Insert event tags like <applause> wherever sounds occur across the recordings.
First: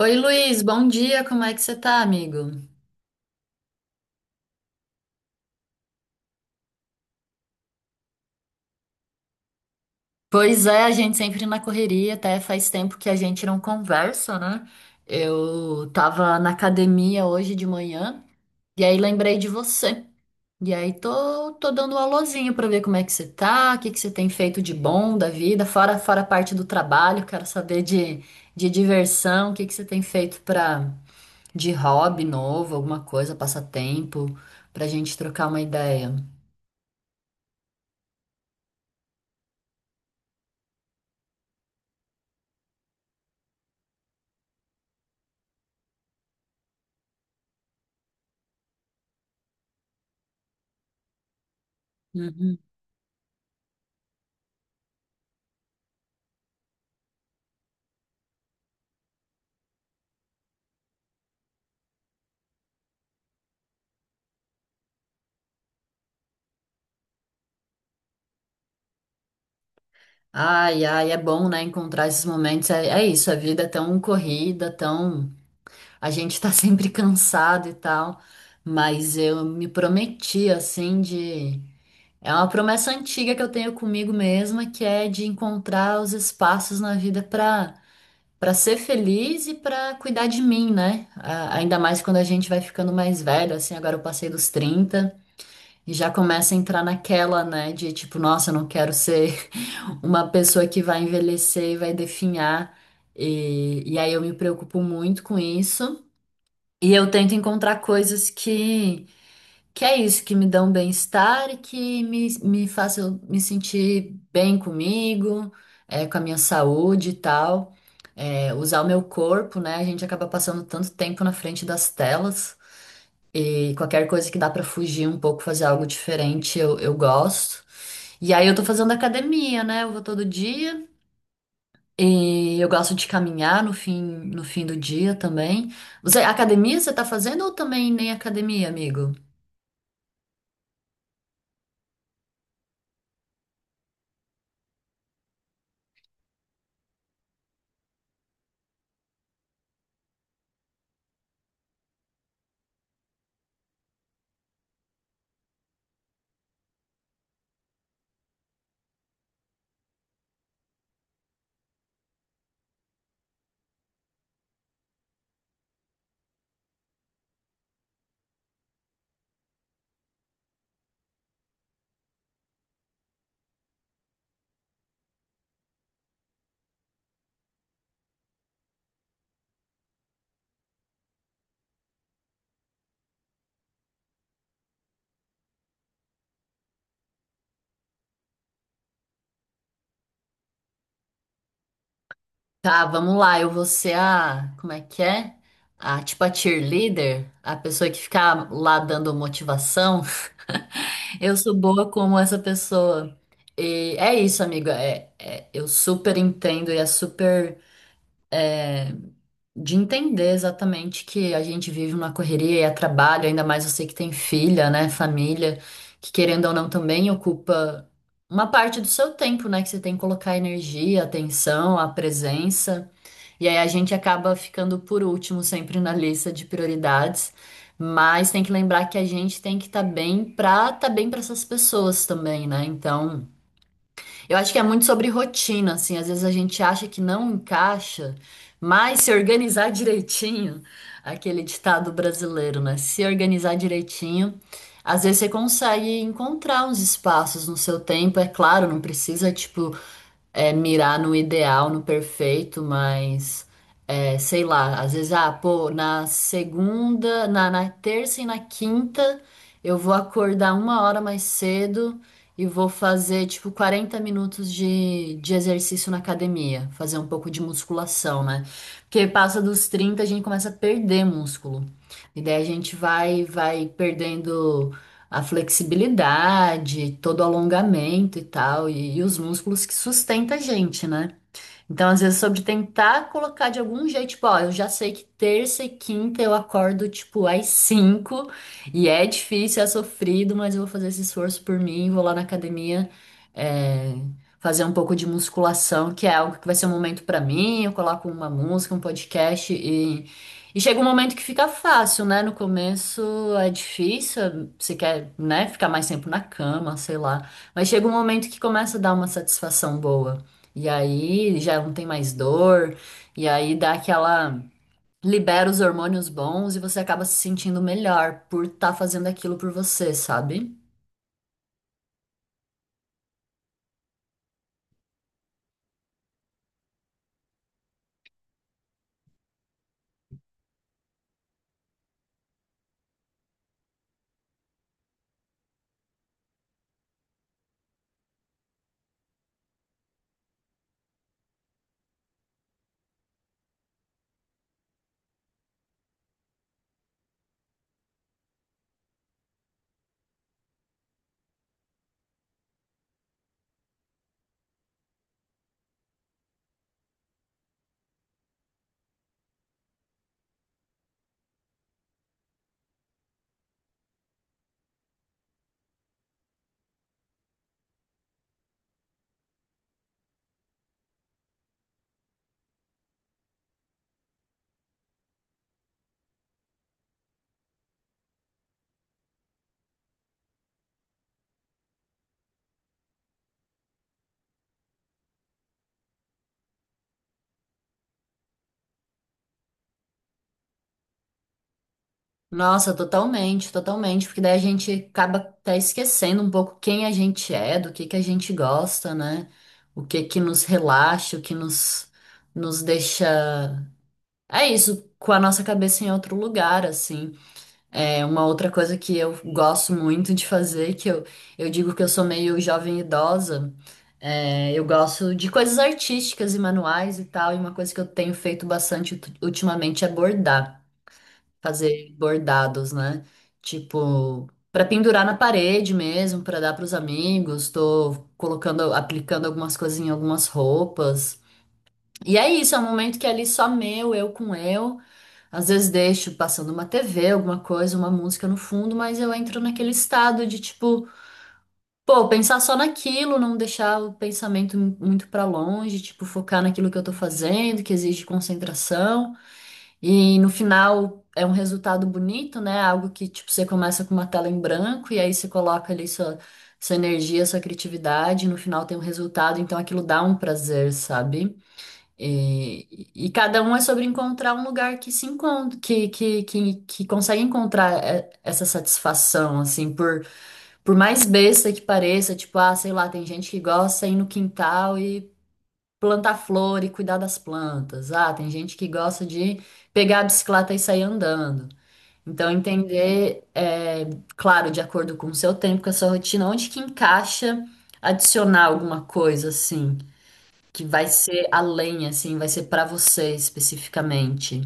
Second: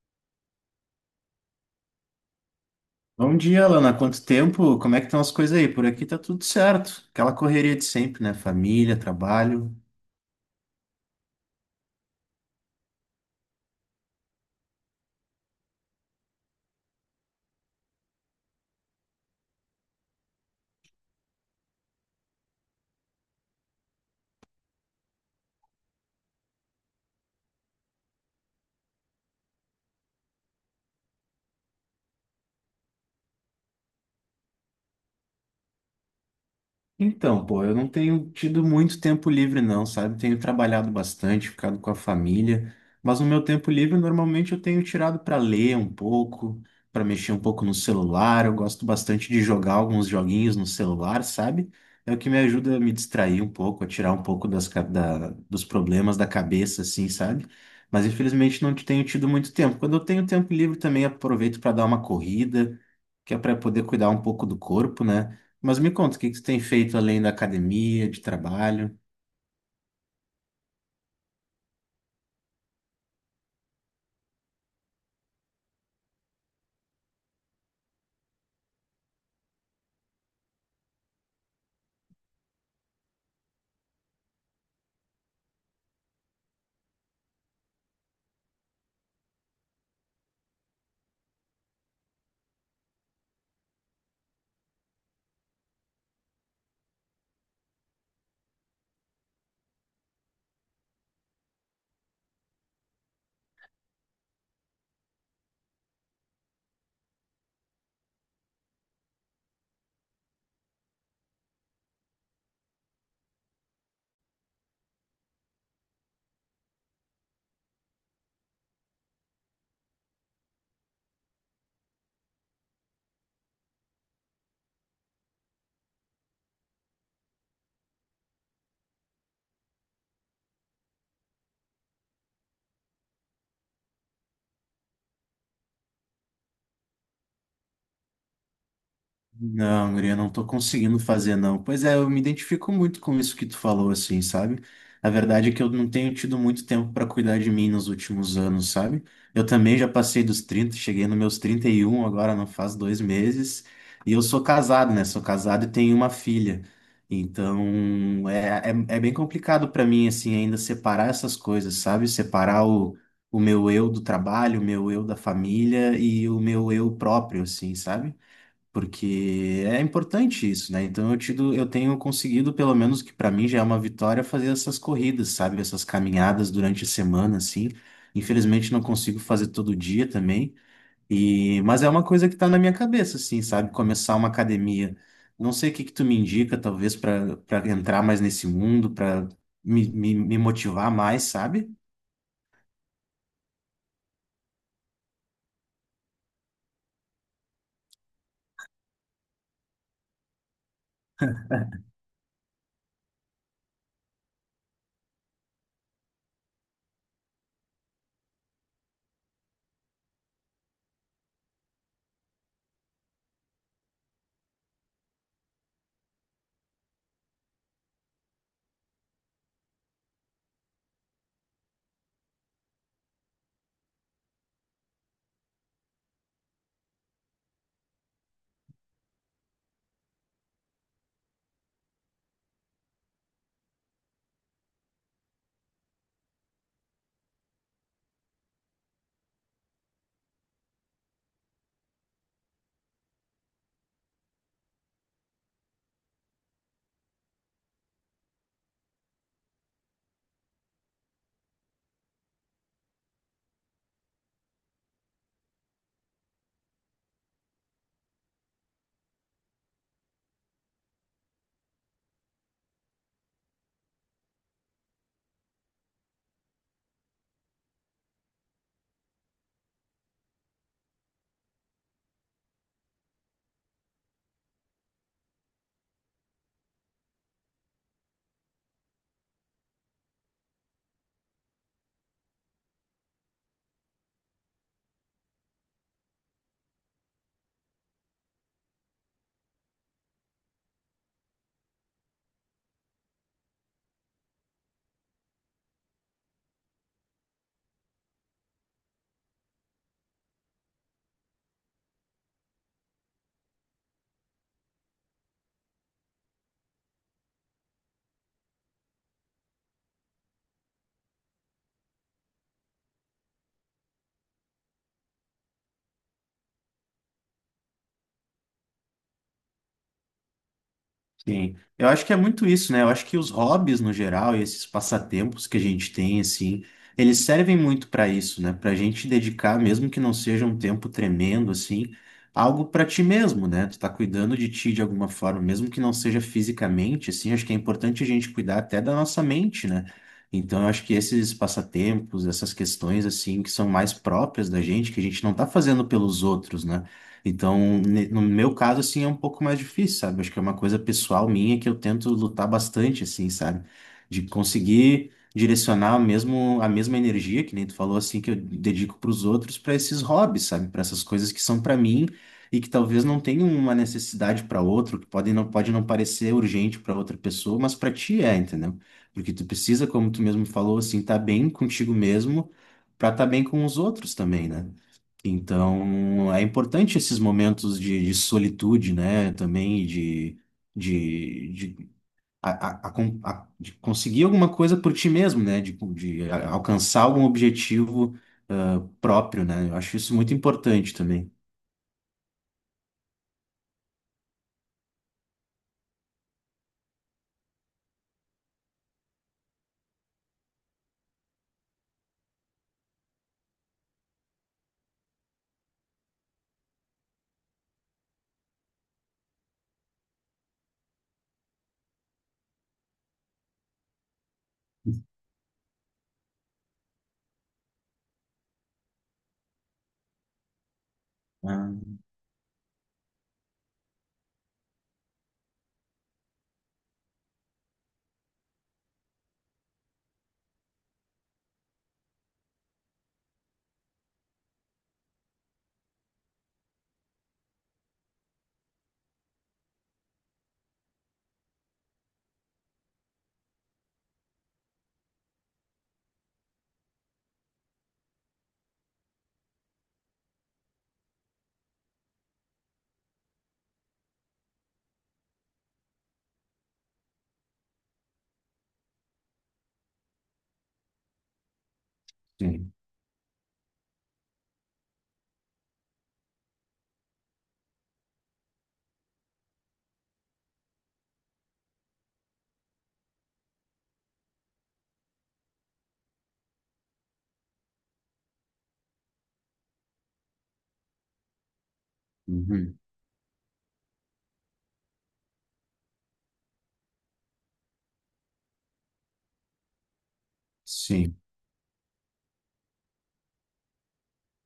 Oi, Luiz, bom dia, como é que você tá, amigo? Bom dia, Lana. Quanto tempo? Como é que estão as coisas aí? Por aqui tá tudo certo. Aquela correria de sempre, né? Família, trabalho. Pois é, a gente sempre na correria, até faz tempo que a gente não conversa, né? Eu tava na academia hoje de manhã e aí lembrei de você. E aí tô dando um alôzinho pra ver como é que você tá, o que que você tem feito de bom da vida, fora a parte do trabalho, quero saber de diversão, o que que você tem feito pra, de hobby novo, alguma coisa, passatempo, pra gente trocar uma ideia. Então, pô, eu não tenho tido muito tempo livre, não, sabe? Tenho trabalhado bastante, ficado com a família, mas no meu tempo livre, normalmente eu tenho tirado para ler um pouco, para mexer um pouco no celular. Eu gosto bastante de jogar alguns joguinhos no celular, sabe? É o que me ajuda a me distrair um pouco, a tirar um pouco dos problemas da cabeça, assim, sabe? Mas infelizmente não tenho tido muito tempo. Quando eu tenho tempo livre, também aproveito para dar uma corrida, que é para poder cuidar um pouco do corpo, né? Mas me conta, o que que tu tem feito além da academia, de trabalho? Ai, ai, é bom, né, encontrar esses momentos. É, é isso, a vida é tão corrida, tão. A gente tá <laughs> sempre cansado e tal. Mas eu me prometi, assim, de. É uma promessa antiga que eu tenho comigo mesma, que é de encontrar os espaços na vida pra, pra ser feliz e pra cuidar de mim, né? Ainda mais quando a gente vai ficando mais velho, assim, agora eu passei dos 30 e já começa a entrar naquela, né, de tipo, nossa, eu não quero ser uma pessoa que vai envelhecer e vai definhar. E aí eu me preocupo muito com isso. E eu tento encontrar coisas que é isso, que me dão bem-estar e que me façam me sentir bem comigo, é, com a minha saúde e tal. É, usar o meu corpo, né? A gente acaba passando tanto tempo na frente das telas. E qualquer coisa que dá pra fugir um pouco, fazer algo diferente, eu gosto. E aí eu tô fazendo academia, né? Eu vou todo dia. E eu gosto de caminhar no fim do dia também. Você, academia você tá fazendo ou também nem academia, amigo? Não, guria, não tô conseguindo fazer, não. Pois é, eu me identifico muito com isso que tu falou, assim, sabe? A verdade é que eu não tenho tido muito tempo pra cuidar de mim nos últimos anos, sabe? Eu também já passei dos 30, cheguei nos meus 31 agora não faz dois meses. E eu sou casado, né? Sou casado e tenho uma filha. Então, é bem complicado pra mim, assim, ainda separar essas coisas, sabe? Separar o meu eu do trabalho, o meu eu da família e o meu eu próprio, assim, sabe? Porque é importante isso, né? Então eu tenho conseguido, pelo menos que para mim já é uma vitória, fazer essas corridas, sabe? Essas caminhadas durante a semana, assim. Infelizmente não consigo fazer todo dia também, e mas é uma coisa que tá na minha cabeça, assim, sabe? Começar uma academia. Não sei o que que tu me indica, talvez para entrar mais nesse mundo, para me motivar mais, sabe? Tá, vamos lá. Eu vou ser a, como é que é? A tipo a cheerleader, a pessoa que fica lá dando motivação. <laughs> Eu sou boa como essa pessoa. E é isso, amiga. É, eu super entendo e é super. De entender exatamente que a gente vive uma correria e é trabalho, ainda mais você que tem filha, né, família, que querendo ou não também ocupa uma parte do seu tempo, né, que você tem que colocar energia, atenção, a presença. E aí a gente acaba ficando por último sempre na lista de prioridades, mas tem que lembrar que a gente tem que estar bem para essas pessoas também, né? Então, eu acho que é muito sobre rotina, assim. Às vezes a gente acha que não encaixa, mas se organizar <laughs> direitinho, aquele ditado brasileiro, né? Se organizar direitinho, às vezes você consegue encontrar uns espaços no seu tempo. É claro, não precisa, tipo, é, mirar no ideal, no perfeito, mas é, sei lá, às vezes, ah, pô, na segunda, na terça e na quinta eu vou acordar uma hora mais cedo e vou fazer, tipo, 40 minutos de exercício na academia, fazer um pouco de musculação, né? Porque passa dos 30 a gente começa a perder músculo. E daí a gente vai perdendo a flexibilidade, todo o alongamento e tal, e os músculos que sustenta a gente, né? Então, às vezes, sobre tentar colocar de algum jeito, tipo, ó, eu já sei que terça e quinta eu acordo, tipo, às 5, e é difícil, é sofrido, mas eu vou fazer esse esforço por mim, vou lá na academia, é, fazer um pouco de musculação, que é algo que vai ser um momento pra mim, eu coloco uma música, um podcast, e chega um momento que fica fácil, né? No começo é difícil, você quer, né, ficar mais tempo na cama, sei lá, mas chega um momento que começa a dar uma satisfação boa. E aí já não tem mais dor, e aí dá aquela. Libera os hormônios bons e você acaba se sentindo melhor por estar fazendo aquilo por você, sabe? Sim, eu acho que é muito isso, né? Eu acho que os hobbies no geral e esses passatempos que a gente tem, assim, eles servem muito para isso, né? Para a gente dedicar, mesmo que não seja um tempo tremendo, assim, algo para ti mesmo, né? Tu tá cuidando de ti de alguma forma, mesmo que não seja fisicamente, assim, acho que é importante a gente cuidar até da nossa mente, né? Então, eu acho que esses passatempos, essas questões, assim, que são mais próprias da gente, que a gente não tá fazendo pelos outros, né? Então, no meu caso, assim, é um pouco mais difícil, sabe? Acho que é uma coisa pessoal minha que eu tento lutar bastante, assim, sabe? De conseguir direcionar mesmo a mesma energia, que nem tu falou, assim, que eu dedico para os outros, para esses hobbies, sabe? Para essas coisas que são para mim e que talvez não tenham uma necessidade para outro, que pode não parecer urgente para outra pessoa, mas para ti é, entendeu? Porque tu precisa, como tu mesmo falou, assim, estar tá bem contigo mesmo para estar tá bem com os outros também, né? Então, é importante esses momentos de solitude, né? Também e de, a con- a- de conseguir alguma coisa por ti mesmo, né? Alcançar algum objetivo próprio, né? Eu acho isso muito importante também. Nossa, totalmente, totalmente, porque daí a gente acaba até esquecendo um pouco quem a gente é, do que a gente gosta, né? O que que nos relaxa, o que nos deixa. É isso, com a nossa cabeça em outro lugar, assim. É uma outra coisa que eu gosto muito de fazer, que eu digo que eu sou meio jovem idosa, é, eu gosto de coisas artísticas e manuais e tal, e uma coisa que eu tenho feito bastante ultimamente é bordar, Ah, fazer bordados, né? Tipo, para pendurar na parede mesmo, para dar para os amigos, tô colocando, aplicando algumas coisas em algumas roupas. E é isso, é um momento que é ali só meu, eu com eu. Às vezes deixo passando uma TV, alguma coisa, uma música no fundo, mas eu entro naquele estado de tipo, pô, pensar só naquilo, não deixar o pensamento muito pra longe, tipo, focar naquilo que eu tô fazendo, que exige concentração. E no final é um resultado bonito, né? Algo que, tipo, você começa com uma tela em branco e aí você coloca ali sua, sua energia, sua criatividade, e no final tem um resultado, então aquilo dá um prazer, sabe? sim. E cada um é sobre encontrar um lugar que se encontra, que consegue encontrar é, essa satisfação, assim, por mais besta que pareça, tipo, ah, sei lá, tem gente que gosta de ir no quintal e plantar flor e cuidar das plantas. Ah, tem gente que gosta de pegar a bicicleta e sair andando. Então, Uhum. entender, é, claro, de acordo com o seu tempo, com a sua rotina, onde que encaixa adicionar alguma coisa, assim que vai Sim. ser além, assim, vai ser pra você especificamente.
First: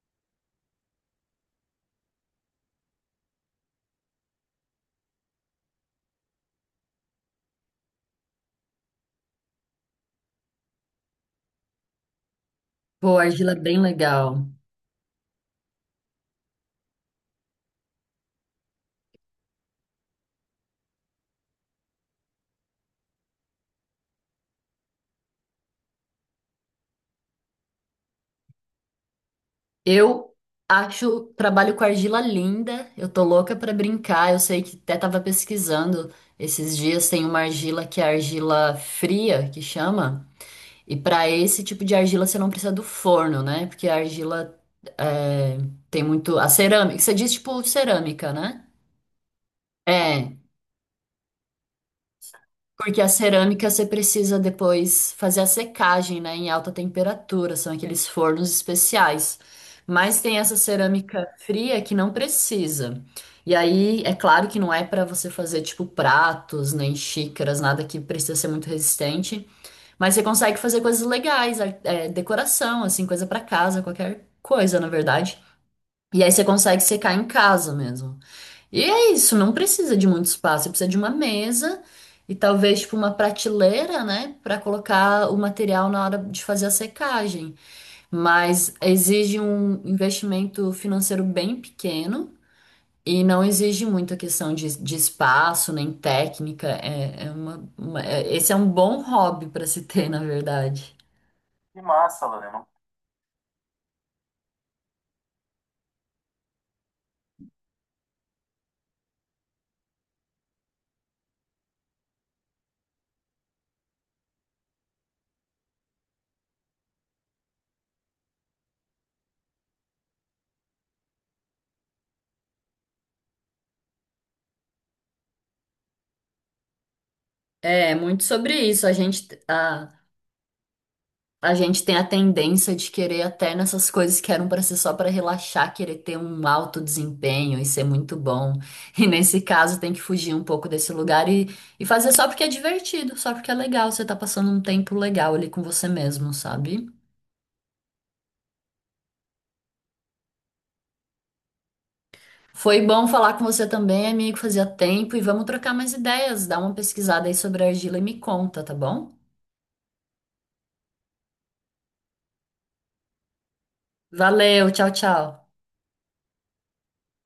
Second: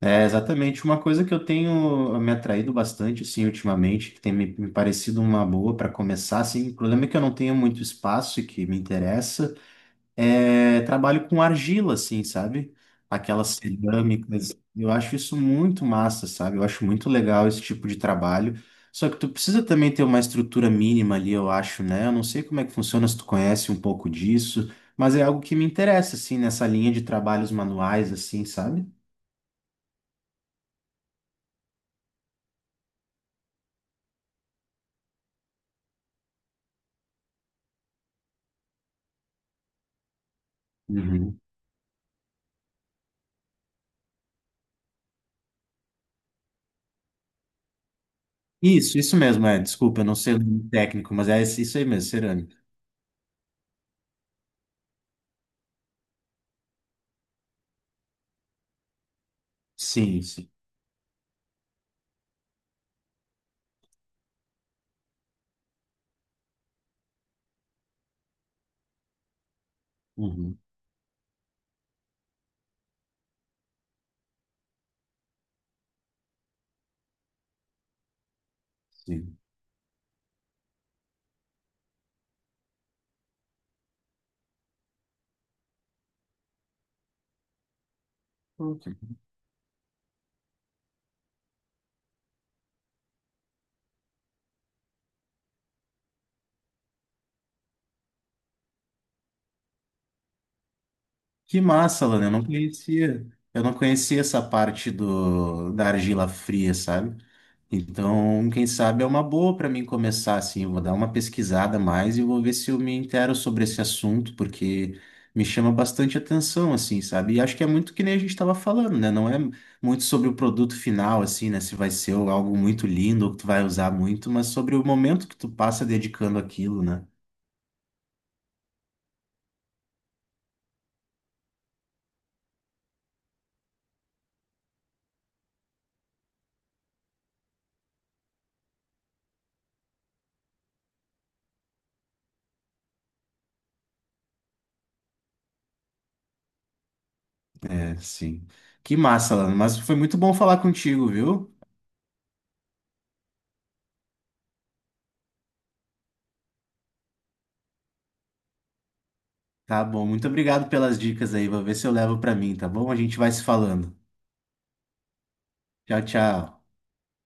É exatamente uma coisa que eu tenho me atraído bastante, assim, ultimamente, que tem me parecido uma boa para começar, assim. O problema é que eu não tenho muito espaço e que me interessa. É, trabalho com argila, assim, sabe? Pô, Aquelas argila é bem legal. cerâmicas. Eu acho isso muito massa, sabe? Eu acho muito legal esse tipo de trabalho. Só que tu precisa também ter uma estrutura mínima ali, eu acho, né? Eu não sei como é que funciona, se tu conhece um pouco disso, mas é algo que me interessa, assim, nessa linha de trabalhos manuais, assim, sabe? Eu acho, trabalho com argila linda, eu tô louca pra brincar. Eu sei que até tava pesquisando esses dias, tem uma argila que é argila fria, que chama. E pra Uhum. esse tipo de argila você não precisa do forno, né? Porque a argila é, tem muito. A cerâmica, você diz tipo cerâmica, né? Isso mesmo, é. Desculpa, eu não sei É, o nome técnico, mas é isso aí mesmo, cerâmica. porque a cerâmica você precisa depois fazer a secagem, né, em alta temperatura, são aqueles fornos especiais. Mas Sim, tem sim. essa cerâmica fria que não precisa. E aí, é claro que não é para você fazer tipo pratos, nem xícaras, nada que precisa ser muito resistente, mas você consegue Uhum, fazer coisas legais, é, decoração, assim, coisa para casa, qualquer coisa, na verdade. E aí você consegue secar em casa mesmo. E é sim. isso, não precisa de muito espaço, você precisa de uma mesa e talvez tipo uma prateleira, né, para colocar o material na hora de fazer a secagem. Mas Ok. exige um investimento financeiro bem pequeno e não exige muita questão de espaço nem técnica. É, é esse é um bom hobby para se ter, na verdade. Que Que massa, massa, Lana. Eu não Lorena. conhecia. Eu não conhecia essa parte da argila fria, sabe? Então, quem sabe é uma boa para mim começar assim. Eu vou dar uma pesquisada a mais e vou ver se eu me intero sobre esse assunto, porque me chama bastante atenção, assim, sabe? E acho que é muito que nem a gente estava falando, né? Não é muito sobre o produto final, assim, né? Se vai ser algo muito lindo ou que tu vai usar muito, mas sobre o momento que tu passa dedicando aquilo, né? É, muito sobre isso. A gente tem a tendência de querer até nessas coisas que eram para ser só para relaxar, querer ter um alto desempenho e ser muito bom. E nesse caso tem que fugir um pouco desse lugar e fazer só porque é divertido, só porque é legal, você tá passando um tempo legal ali com você mesmo, sabe? É, sim. Que massa, Lana. Mas foi muito bom falar contigo, viu? Foi bom falar com você também, amigo, fazia tempo e vamos trocar mais ideias, dá uma pesquisada aí sobre a argila e me conta, tá bom? Tá bom, muito obrigado pelas dicas aí. Vou ver se eu levo pra mim, tá bom? A gente vai se falando. Valeu, tchau, tchau. Tchau, tchau.